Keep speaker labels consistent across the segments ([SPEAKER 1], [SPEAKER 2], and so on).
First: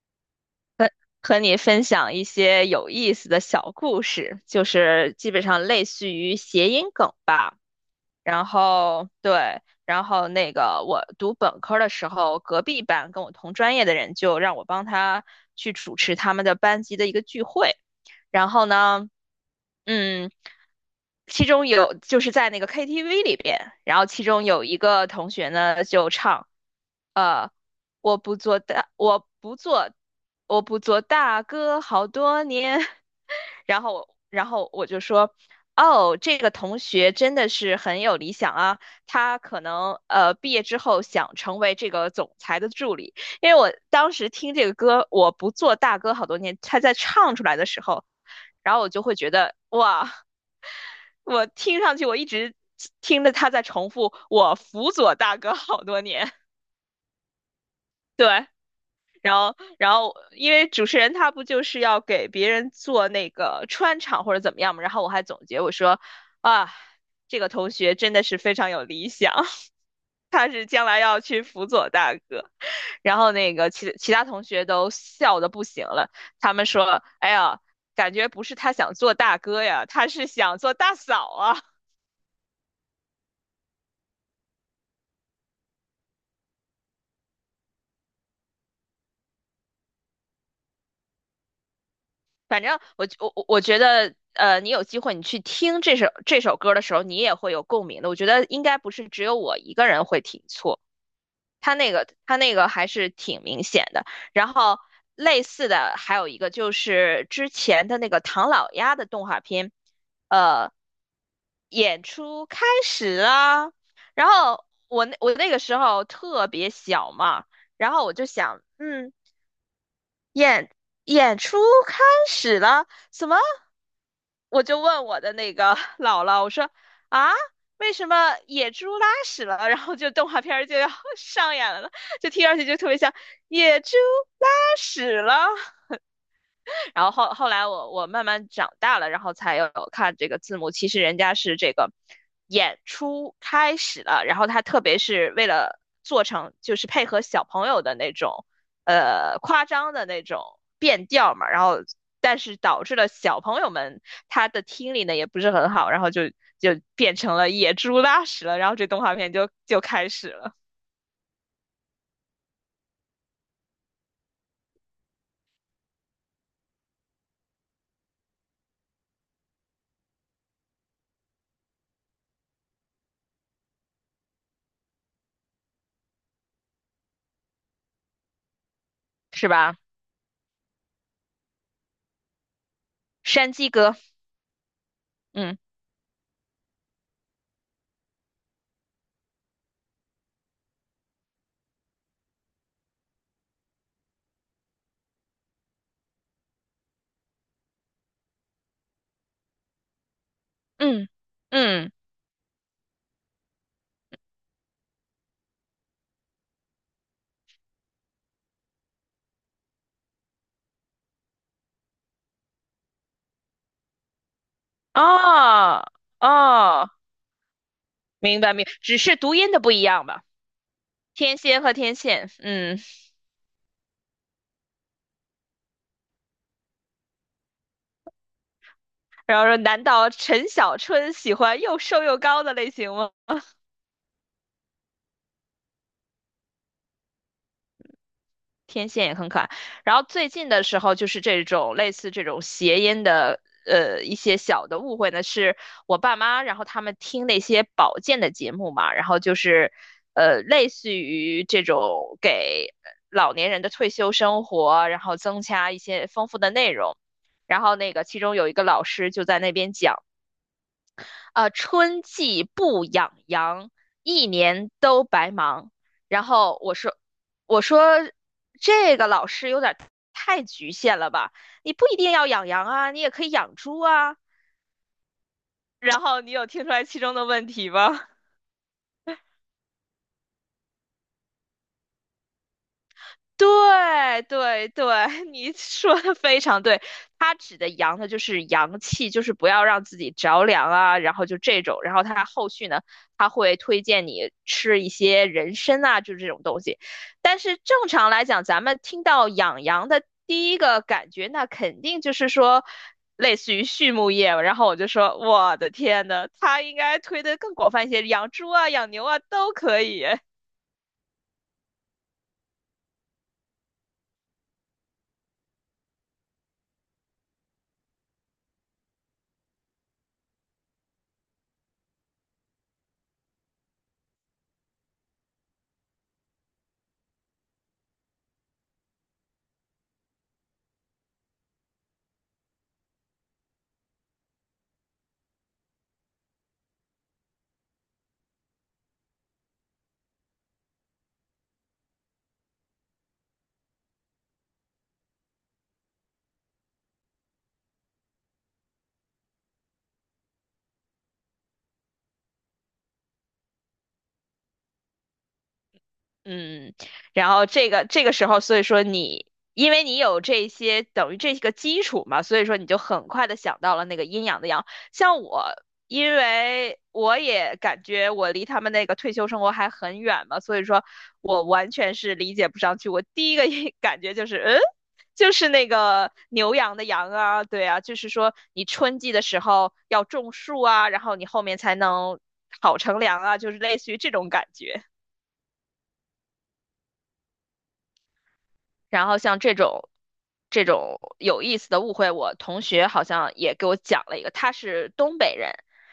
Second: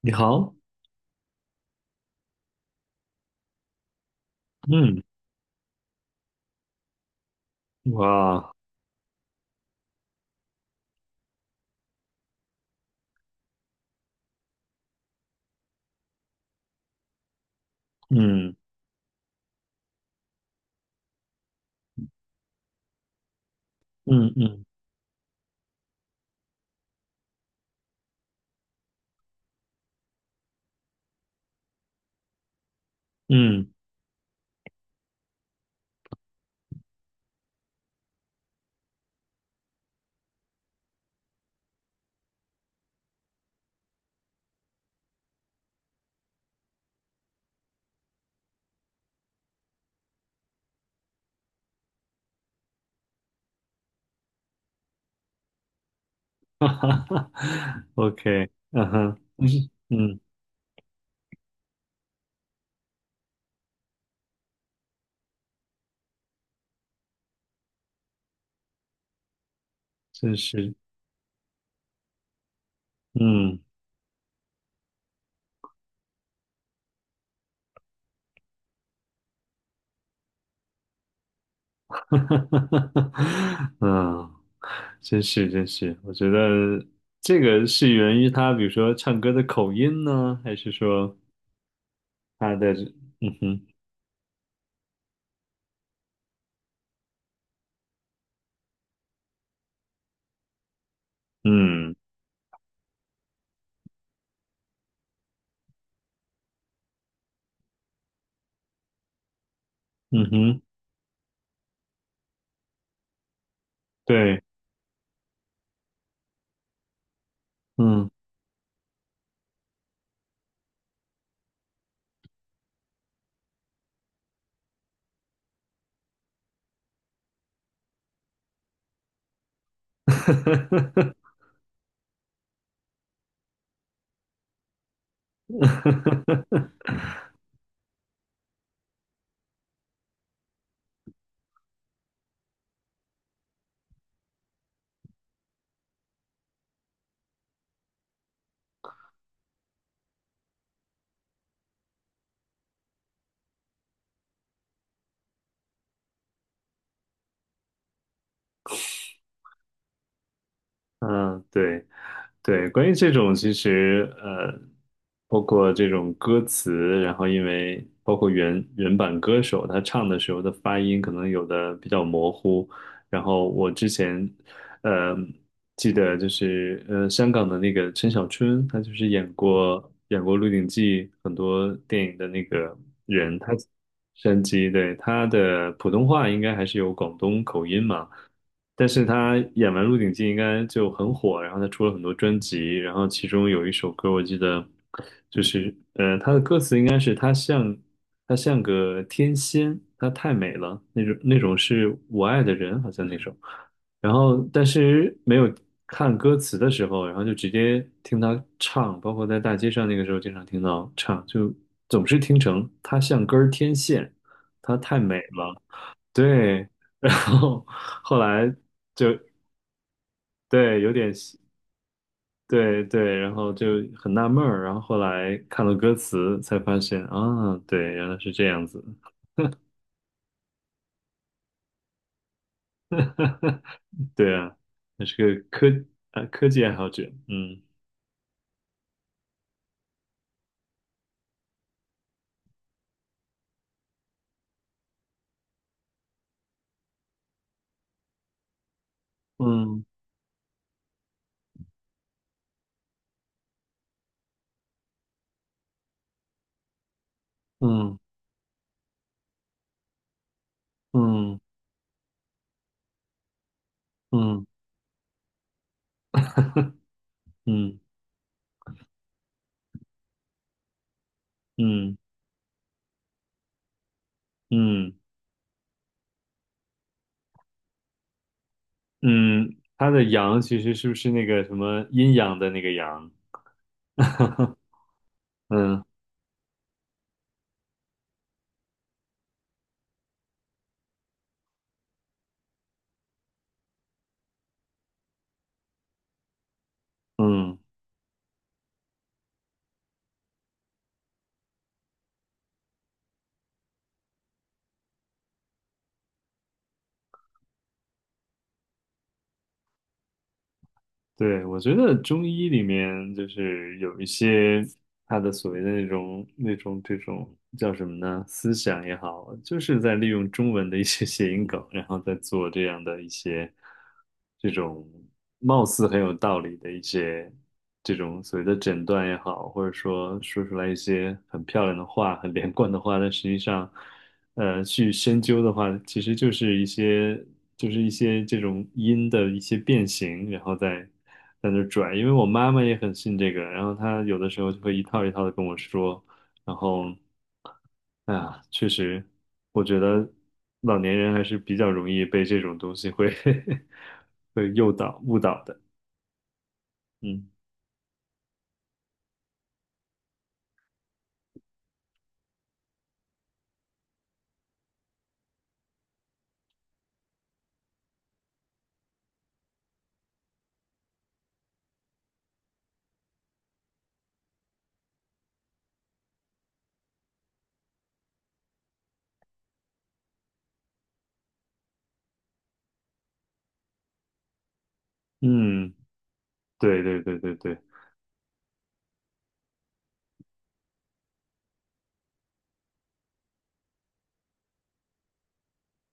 [SPEAKER 1] 你好，
[SPEAKER 2] 和你分享一些有意思的小故事，就
[SPEAKER 1] 嗯，
[SPEAKER 2] 是基本上类似于谐音梗吧。然
[SPEAKER 1] 哇，
[SPEAKER 2] 后对，然后那个我读本科的时候，隔壁班跟我同专业的人就让我帮他去主持他们的班级的一个聚会。然
[SPEAKER 1] 嗯
[SPEAKER 2] 后呢，嗯，其中有就是在那个 KTV 里边，然后其
[SPEAKER 1] 嗯
[SPEAKER 2] 中
[SPEAKER 1] 嗯
[SPEAKER 2] 有一个同学呢就唱。呃。我不做大，我不做，我不做大哥好多年。
[SPEAKER 1] 嗯，
[SPEAKER 2] 然后我就说，哦，这个同学真的是很有理想啊，他可能毕业之后想成为这个总裁的助理。因为我当时听这个歌，我不做大哥好多年，他在唱出来的时候，然后我就会觉得，哇，我听上去我一直听着他在重复，我辅佐大哥好多年。
[SPEAKER 1] 哈哈哈 ，OK，嗯哼，嗯
[SPEAKER 2] 然后
[SPEAKER 1] 嗯，
[SPEAKER 2] 因为主持人他不就是要给别人做那个穿场或者怎么样嘛，然后我还总结我说，啊，这个同学真的是非常有理想，
[SPEAKER 1] 真
[SPEAKER 2] 他是
[SPEAKER 1] 是，
[SPEAKER 2] 将来要去辅佐大哥。然后那
[SPEAKER 1] 嗯，
[SPEAKER 2] 个其他同学都笑的不行了，他们说，哎呀，感觉不是他想做大哥呀，他是想做大嫂啊。
[SPEAKER 1] 哈哈哈哈，嗯，真是真是，我觉得这个是源于他，比如说唱歌的口音呢，还是说他
[SPEAKER 2] 反
[SPEAKER 1] 的，
[SPEAKER 2] 正
[SPEAKER 1] 嗯
[SPEAKER 2] 我
[SPEAKER 1] 哼，
[SPEAKER 2] 觉得，你有机会你去听这首歌的时候，你也会有共鸣的。我觉得应该不是只有我一个人会听错，
[SPEAKER 1] 嗯
[SPEAKER 2] 他那个还是挺明显的。然后类似的还有一个就是之前的那个唐老鸭的动画片，
[SPEAKER 1] 嗯哼，
[SPEAKER 2] 呃，演出开始啦。然
[SPEAKER 1] 对，
[SPEAKER 2] 后我那个时候特别小嘛，然后
[SPEAKER 1] 嗯，
[SPEAKER 2] 我就想，嗯，演演出开始了，什么？我就问我的那个 姥姥，我说啊，为什么野猪拉屎了，然后 就动
[SPEAKER 1] 哈
[SPEAKER 2] 画
[SPEAKER 1] 哈
[SPEAKER 2] 片儿就要
[SPEAKER 1] 哈 哈
[SPEAKER 2] 上演了呢？就听上去就特别像野猪拉屎了。然后后来我慢慢长大了，然后才有看这个字幕。其实人家是这个演出开始了，然后他特别是为了做成就是配合小朋友的那种夸张的那种变调嘛，然后但是导致了小朋友们他的听力呢也不是很好，然后就变成了野猪拉屎了，然后这动画片就开始了，
[SPEAKER 1] 哈嗯 对。对，关于这种，其实包括这种歌词，然后因为包括原版歌手他唱的时候的发音，可能有的比较模糊。然后我之前呃记得就是香港的那个陈小春，他就是演
[SPEAKER 2] 是吧？
[SPEAKER 1] 过演过《鹿鼎记》很多电影的那个人，他
[SPEAKER 2] 山鸡哥，
[SPEAKER 1] 山鸡，对，他
[SPEAKER 2] 嗯
[SPEAKER 1] 的普通话应该还是有广东口音嘛。但是他演完《鹿鼎记》应该就很火，然后他出了很多专辑，然后其中有一首歌我记得就是他的歌词应该是他像个天仙，她太美了那
[SPEAKER 2] 嗯
[SPEAKER 1] 种那种
[SPEAKER 2] 嗯，
[SPEAKER 1] 是我爱的人，好像那首。然后但是没有看歌词的时候，然后就直接听他唱，包括在大街上那个时候经常听到唱，就总是听成他像根儿天线，她太美了，
[SPEAKER 2] 哦
[SPEAKER 1] 对，
[SPEAKER 2] 哦。
[SPEAKER 1] 然后后
[SPEAKER 2] 明
[SPEAKER 1] 来
[SPEAKER 2] 白明白，只
[SPEAKER 1] 就
[SPEAKER 2] 是读音的不一样吧。
[SPEAKER 1] 对有点
[SPEAKER 2] 天仙和天线，嗯，
[SPEAKER 1] 对对，然后就很纳闷儿，然后后来看了歌词才发现啊，对，原来是这样子，
[SPEAKER 2] 然后说，难道陈小春喜欢又瘦又高的类型吗？
[SPEAKER 1] 对啊，那是个科技爱好者，嗯
[SPEAKER 2] 天线也很可爱。然后最近的时候，就是这种类似这种谐音的，一些小的误会呢，是我爸妈，然后他们听那些保健的节目嘛，然后就是，
[SPEAKER 1] 嗯
[SPEAKER 2] 类似于这种给老年人的退休生活，然后增加一些丰富的内容。然后那
[SPEAKER 1] 嗯
[SPEAKER 2] 个其中有一个老师就在那边讲
[SPEAKER 1] 嗯
[SPEAKER 2] 啊，春季不养羊，一
[SPEAKER 1] 嗯
[SPEAKER 2] 年都白忙。然后我 说，我
[SPEAKER 1] 嗯
[SPEAKER 2] 说这个老师有点太局限了吧？你不
[SPEAKER 1] 嗯
[SPEAKER 2] 一定要养羊啊，你也可以养猪啊。
[SPEAKER 1] 嗯
[SPEAKER 2] 然后你有听出来其中的问题吗？
[SPEAKER 1] 嗯，他的阳其实是不是那个什么阴阳的那个阳？
[SPEAKER 2] 对 对对，你
[SPEAKER 1] 嗯
[SPEAKER 2] 说的非常对。它指的阳呢，就是阳气，就是不要让自己着凉啊，然后就这种。然后它后续呢，它会推荐你吃一些人参啊，就是这种东西。但是
[SPEAKER 1] 嗯
[SPEAKER 2] 正常来讲，咱们听到养羊的第一个感觉，那肯定就是说类似于畜牧业。然后我就说，我的天呐，它应该推的更广泛一些，养猪啊、养牛啊都可以。
[SPEAKER 1] 对，我觉得中医里面就是有一些他的所谓的那种这种叫什么呢？思想也好，就是在利用中文的一些 谐音梗，然后再做这样的一些这种貌似很有道理的一些这种所谓的诊断也好，或者说说出来一些很漂亮的话、很连贯的话，但实际上，去深究的话，其实就是一些这种音的一些变形，然后再在那儿拽，因为我妈妈也很信这个，然后她有的时候就会一套一套的跟我说，然后，哎呀，确实，我觉得老年人还是比较容易被这种东西会 会诱导、误导的，
[SPEAKER 2] 嗯，
[SPEAKER 1] 嗯
[SPEAKER 2] 然后这个时候，所以说你因为你有这些等于这个基础嘛，所以说你就很快的想到了那个阴阳的阳。像我，因为我也感觉我离他们那个退休生活还很远嘛，所以说我完全是理解不上去。我第一个 感觉就是，嗯，就是那个牛羊的羊啊，对啊，就是说你春季的时候要种树啊，然后你后面才能好乘凉啊，就是类似于这种感觉。
[SPEAKER 1] 嗯，对对对对对，
[SPEAKER 2] 然后像这种有意思的误会，我同学好像也给我讲了一个，他是东北人，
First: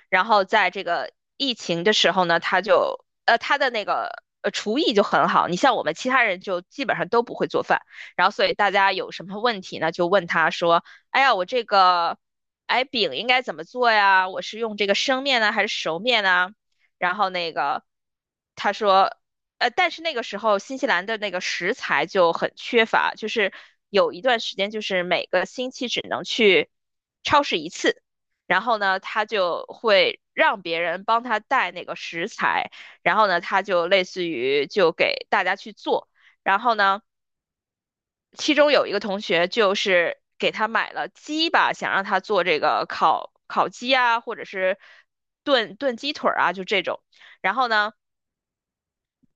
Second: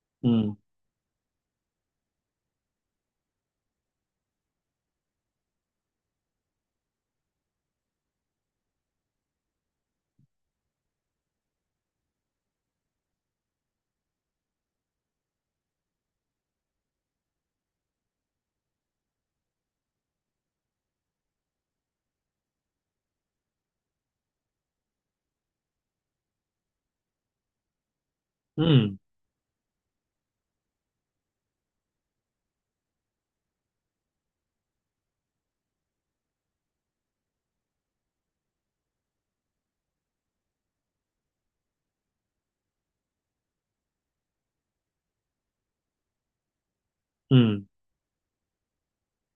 [SPEAKER 2] 然后
[SPEAKER 1] 嗯
[SPEAKER 2] 在这个疫情的时候呢，他就他的那个厨艺就很好，你像我们其他人就基本上都不会做饭，然后所以大家有什么问题呢，就问他说，哎呀，我这个。哎，饼应该怎么做呀？我是用这个生面呢，还是熟面呢？然后那个他说，但是那个时候新西兰的那个食材就很缺乏，就是有一段时间就是每个星期只能去超市一次，然后
[SPEAKER 1] 嗯
[SPEAKER 2] 呢，他就会让别人帮他带那个食材，然后呢，他就类似于就给大家去做，然后呢，其中有一个同学就是给他买了鸡吧，想让他做这个烤鸡啊，或者是炖鸡腿儿啊，就这种。然
[SPEAKER 1] 嗯
[SPEAKER 2] 后呢，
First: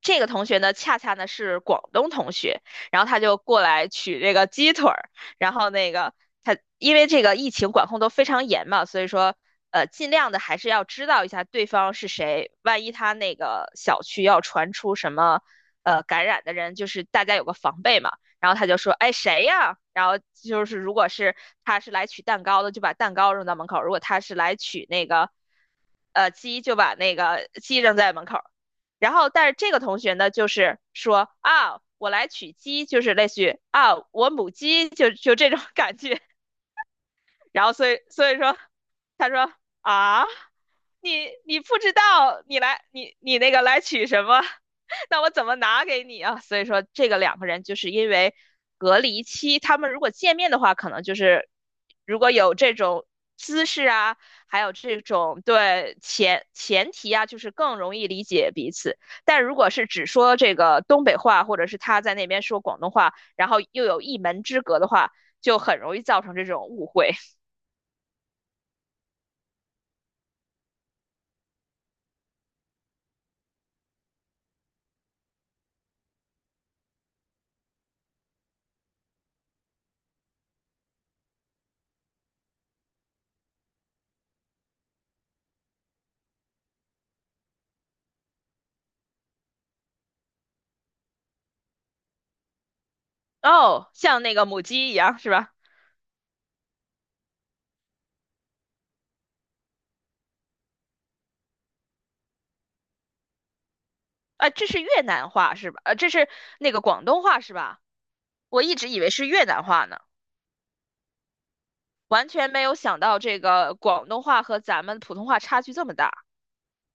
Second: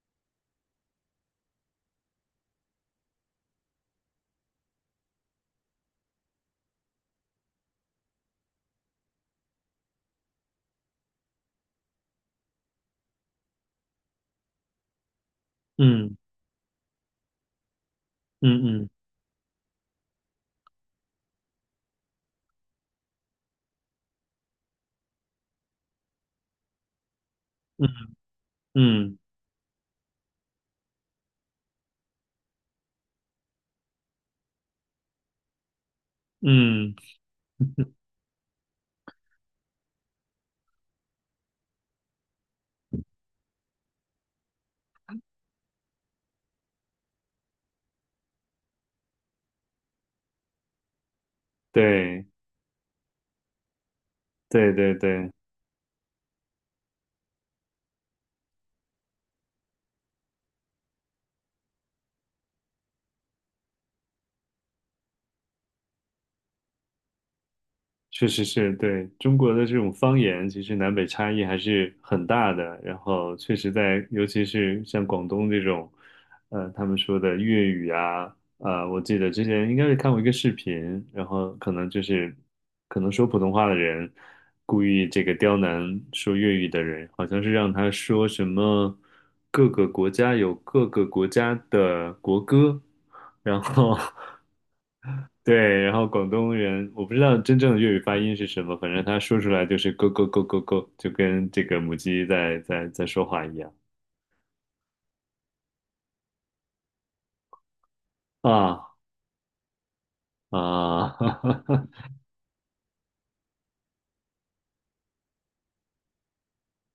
[SPEAKER 2] 这个同学呢，恰恰呢是广东同学，然后他就过来取这个鸡腿儿，然后那个他因为这个疫情管控都非常严嘛，所以说尽量的还是要知道一下对方是谁，万一他那个小区要传出什么
[SPEAKER 1] 嗯
[SPEAKER 2] 感染的人，就是大家有个防备嘛。然后
[SPEAKER 1] 嗯
[SPEAKER 2] 他就
[SPEAKER 1] 嗯
[SPEAKER 2] 说，哎谁呀？然后就是如果是他是来取蛋糕的，就把蛋糕扔到门口；如果他是来取那个。呃，鸡就把那个鸡
[SPEAKER 1] 嗯
[SPEAKER 2] 扔在门口，然
[SPEAKER 1] 嗯
[SPEAKER 2] 后，但是这个同学呢，就是说啊，我来取鸡，就是类似于啊，我母鸡，就这种感觉。
[SPEAKER 1] 嗯，
[SPEAKER 2] 然后
[SPEAKER 1] 嗯
[SPEAKER 2] 所以说，他说啊，你不知道，你那个来取什么？那我怎么拿给你啊？所以说，这个两个人就是因为隔离期，他们如果见面的话，可能就是如
[SPEAKER 1] 对
[SPEAKER 2] 果有这种姿势啊，还有
[SPEAKER 1] 对对
[SPEAKER 2] 这
[SPEAKER 1] 对。
[SPEAKER 2] 种对前提啊，就是更容易理解彼此。但如果是只说这个东北话，或者是他在那边说广东话，然后又有一门之隔的话，就很容易造成这种误会。
[SPEAKER 1] 确实是对中国的这种方言，其实南北差异还是很大的。然后确实在，尤其是像广东这种，他们说的粤语啊，我记得之前应该是看过一个视频，然后可能就是可能说普通话的人故意这个刁难说粤语的人，好像是让他说什么各个国家有各个国家的国歌。然
[SPEAKER 2] 哦，
[SPEAKER 1] 后
[SPEAKER 2] 像那个母 鸡一样是吧？
[SPEAKER 1] 对，然后广东人，我不知道真正的粤语发音是什么，反正他说出来就是咯咯咯咯咯，就跟这个母鸡在说话一样
[SPEAKER 2] 啊，这是越南话是吧？这是那个广东话是吧？我一直
[SPEAKER 1] 啊
[SPEAKER 2] 以为是越南话呢，
[SPEAKER 1] 啊！
[SPEAKER 2] 完全没有想到这个广东话和咱们普通话差距这么大。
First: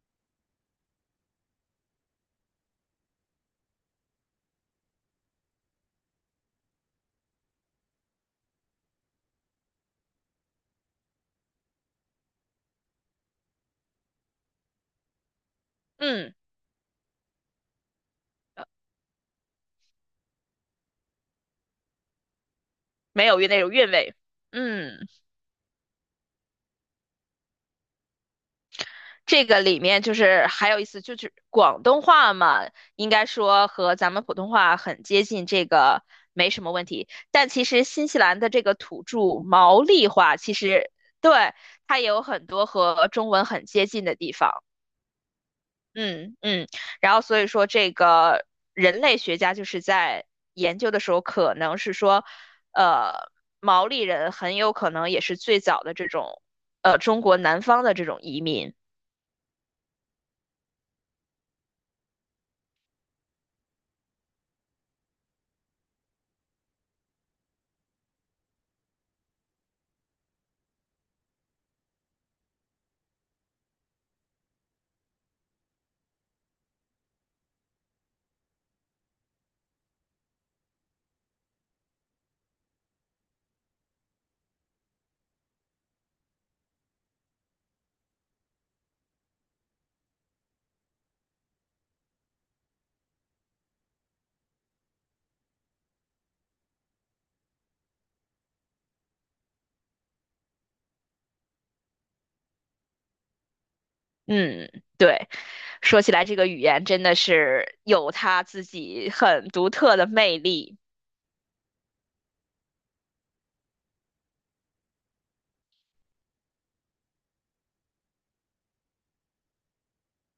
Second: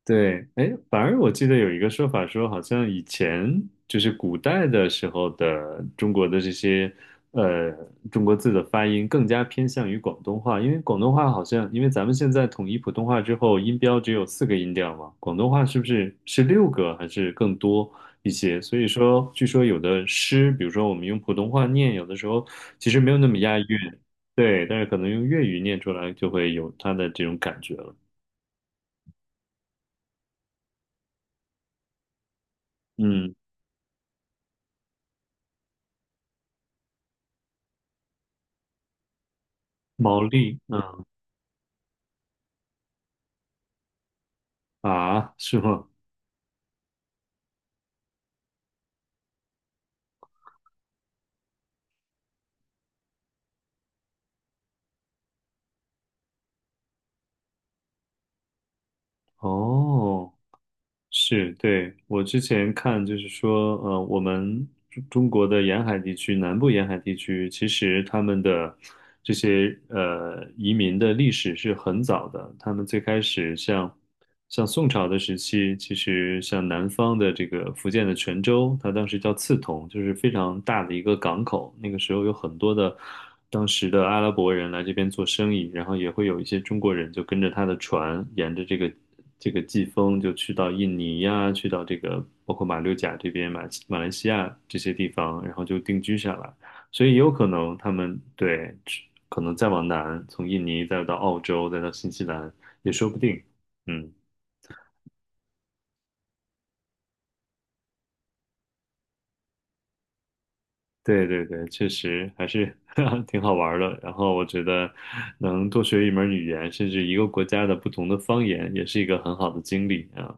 [SPEAKER 1] 对，哎，反而我记得有一个说法说，好像以前就是古代的时候的中国的这些呃中国字的发音更加偏向于广东话，因为广东话好像因为咱们现在统一普通话之后，音标只有四个音调嘛，广东话是不是
[SPEAKER 2] 嗯，
[SPEAKER 1] 是六个还是更多一些？所以说，据说有的诗，比如说我们用普通话念，有的时候其实没有那
[SPEAKER 2] 没有
[SPEAKER 1] 么押
[SPEAKER 2] 那
[SPEAKER 1] 韵，
[SPEAKER 2] 种韵味。
[SPEAKER 1] 对，但是可
[SPEAKER 2] 嗯。
[SPEAKER 1] 能用粤语念出来就会有它的这种感觉了。
[SPEAKER 2] 这个里面就是还有意思，就是广东话嘛，应该
[SPEAKER 1] 嗯，
[SPEAKER 2] 说和咱们普通话很接近，这个没什么问题。但其实新西兰的这个土著毛利
[SPEAKER 1] 毛
[SPEAKER 2] 话，其
[SPEAKER 1] 利，
[SPEAKER 2] 实
[SPEAKER 1] 嗯
[SPEAKER 2] 对它也有很多和中文很接近的地方。
[SPEAKER 1] 啊，是吗？
[SPEAKER 2] 嗯嗯，然后所以说这个人类学家就是在研究的时候，可能是说，呃，毛利人很有可能也是最早的这种，中国南方的这种移民。
[SPEAKER 1] 哦，是，对，我之前看就是说，我们中国的沿海地区，南部沿海地区，其实他们的这些移民的历史是很早的。他们最开始像宋朝的时期，其实像南方的这个福建的泉州，它当时叫刺桐，就是非常大的一个港口。那个时候有很多的当时的阿拉伯人来这边做生意，然后也会有一些中国人就跟着他的船，沿着这个季风就去到印尼呀，去到这个包括马六甲这边、马来西亚这些地方，然后就定居下来。所以也有可能他们对，可能再往南，从印尼再到澳洲，再到新西兰也说不定。嗯，
[SPEAKER 2] 嗯，对，说起来这个语言真的是有它自己很独特的魅力。
[SPEAKER 1] 对对对，确实还是 挺好玩儿的。然后我觉得能多学一门语言，甚至一个国家的不同的方言，也是一个很好的经历啊。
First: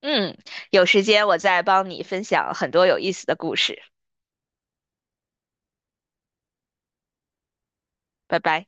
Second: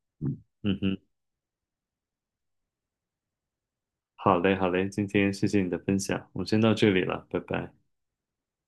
[SPEAKER 2] 嗯，
[SPEAKER 1] 嗯嗯
[SPEAKER 2] 有
[SPEAKER 1] 哼，
[SPEAKER 2] 时间我再帮你分享很多有意思的故事。
[SPEAKER 1] 好嘞好嘞，今天谢谢你的分享，我们先到这里了，拜拜。
[SPEAKER 2] 拜拜。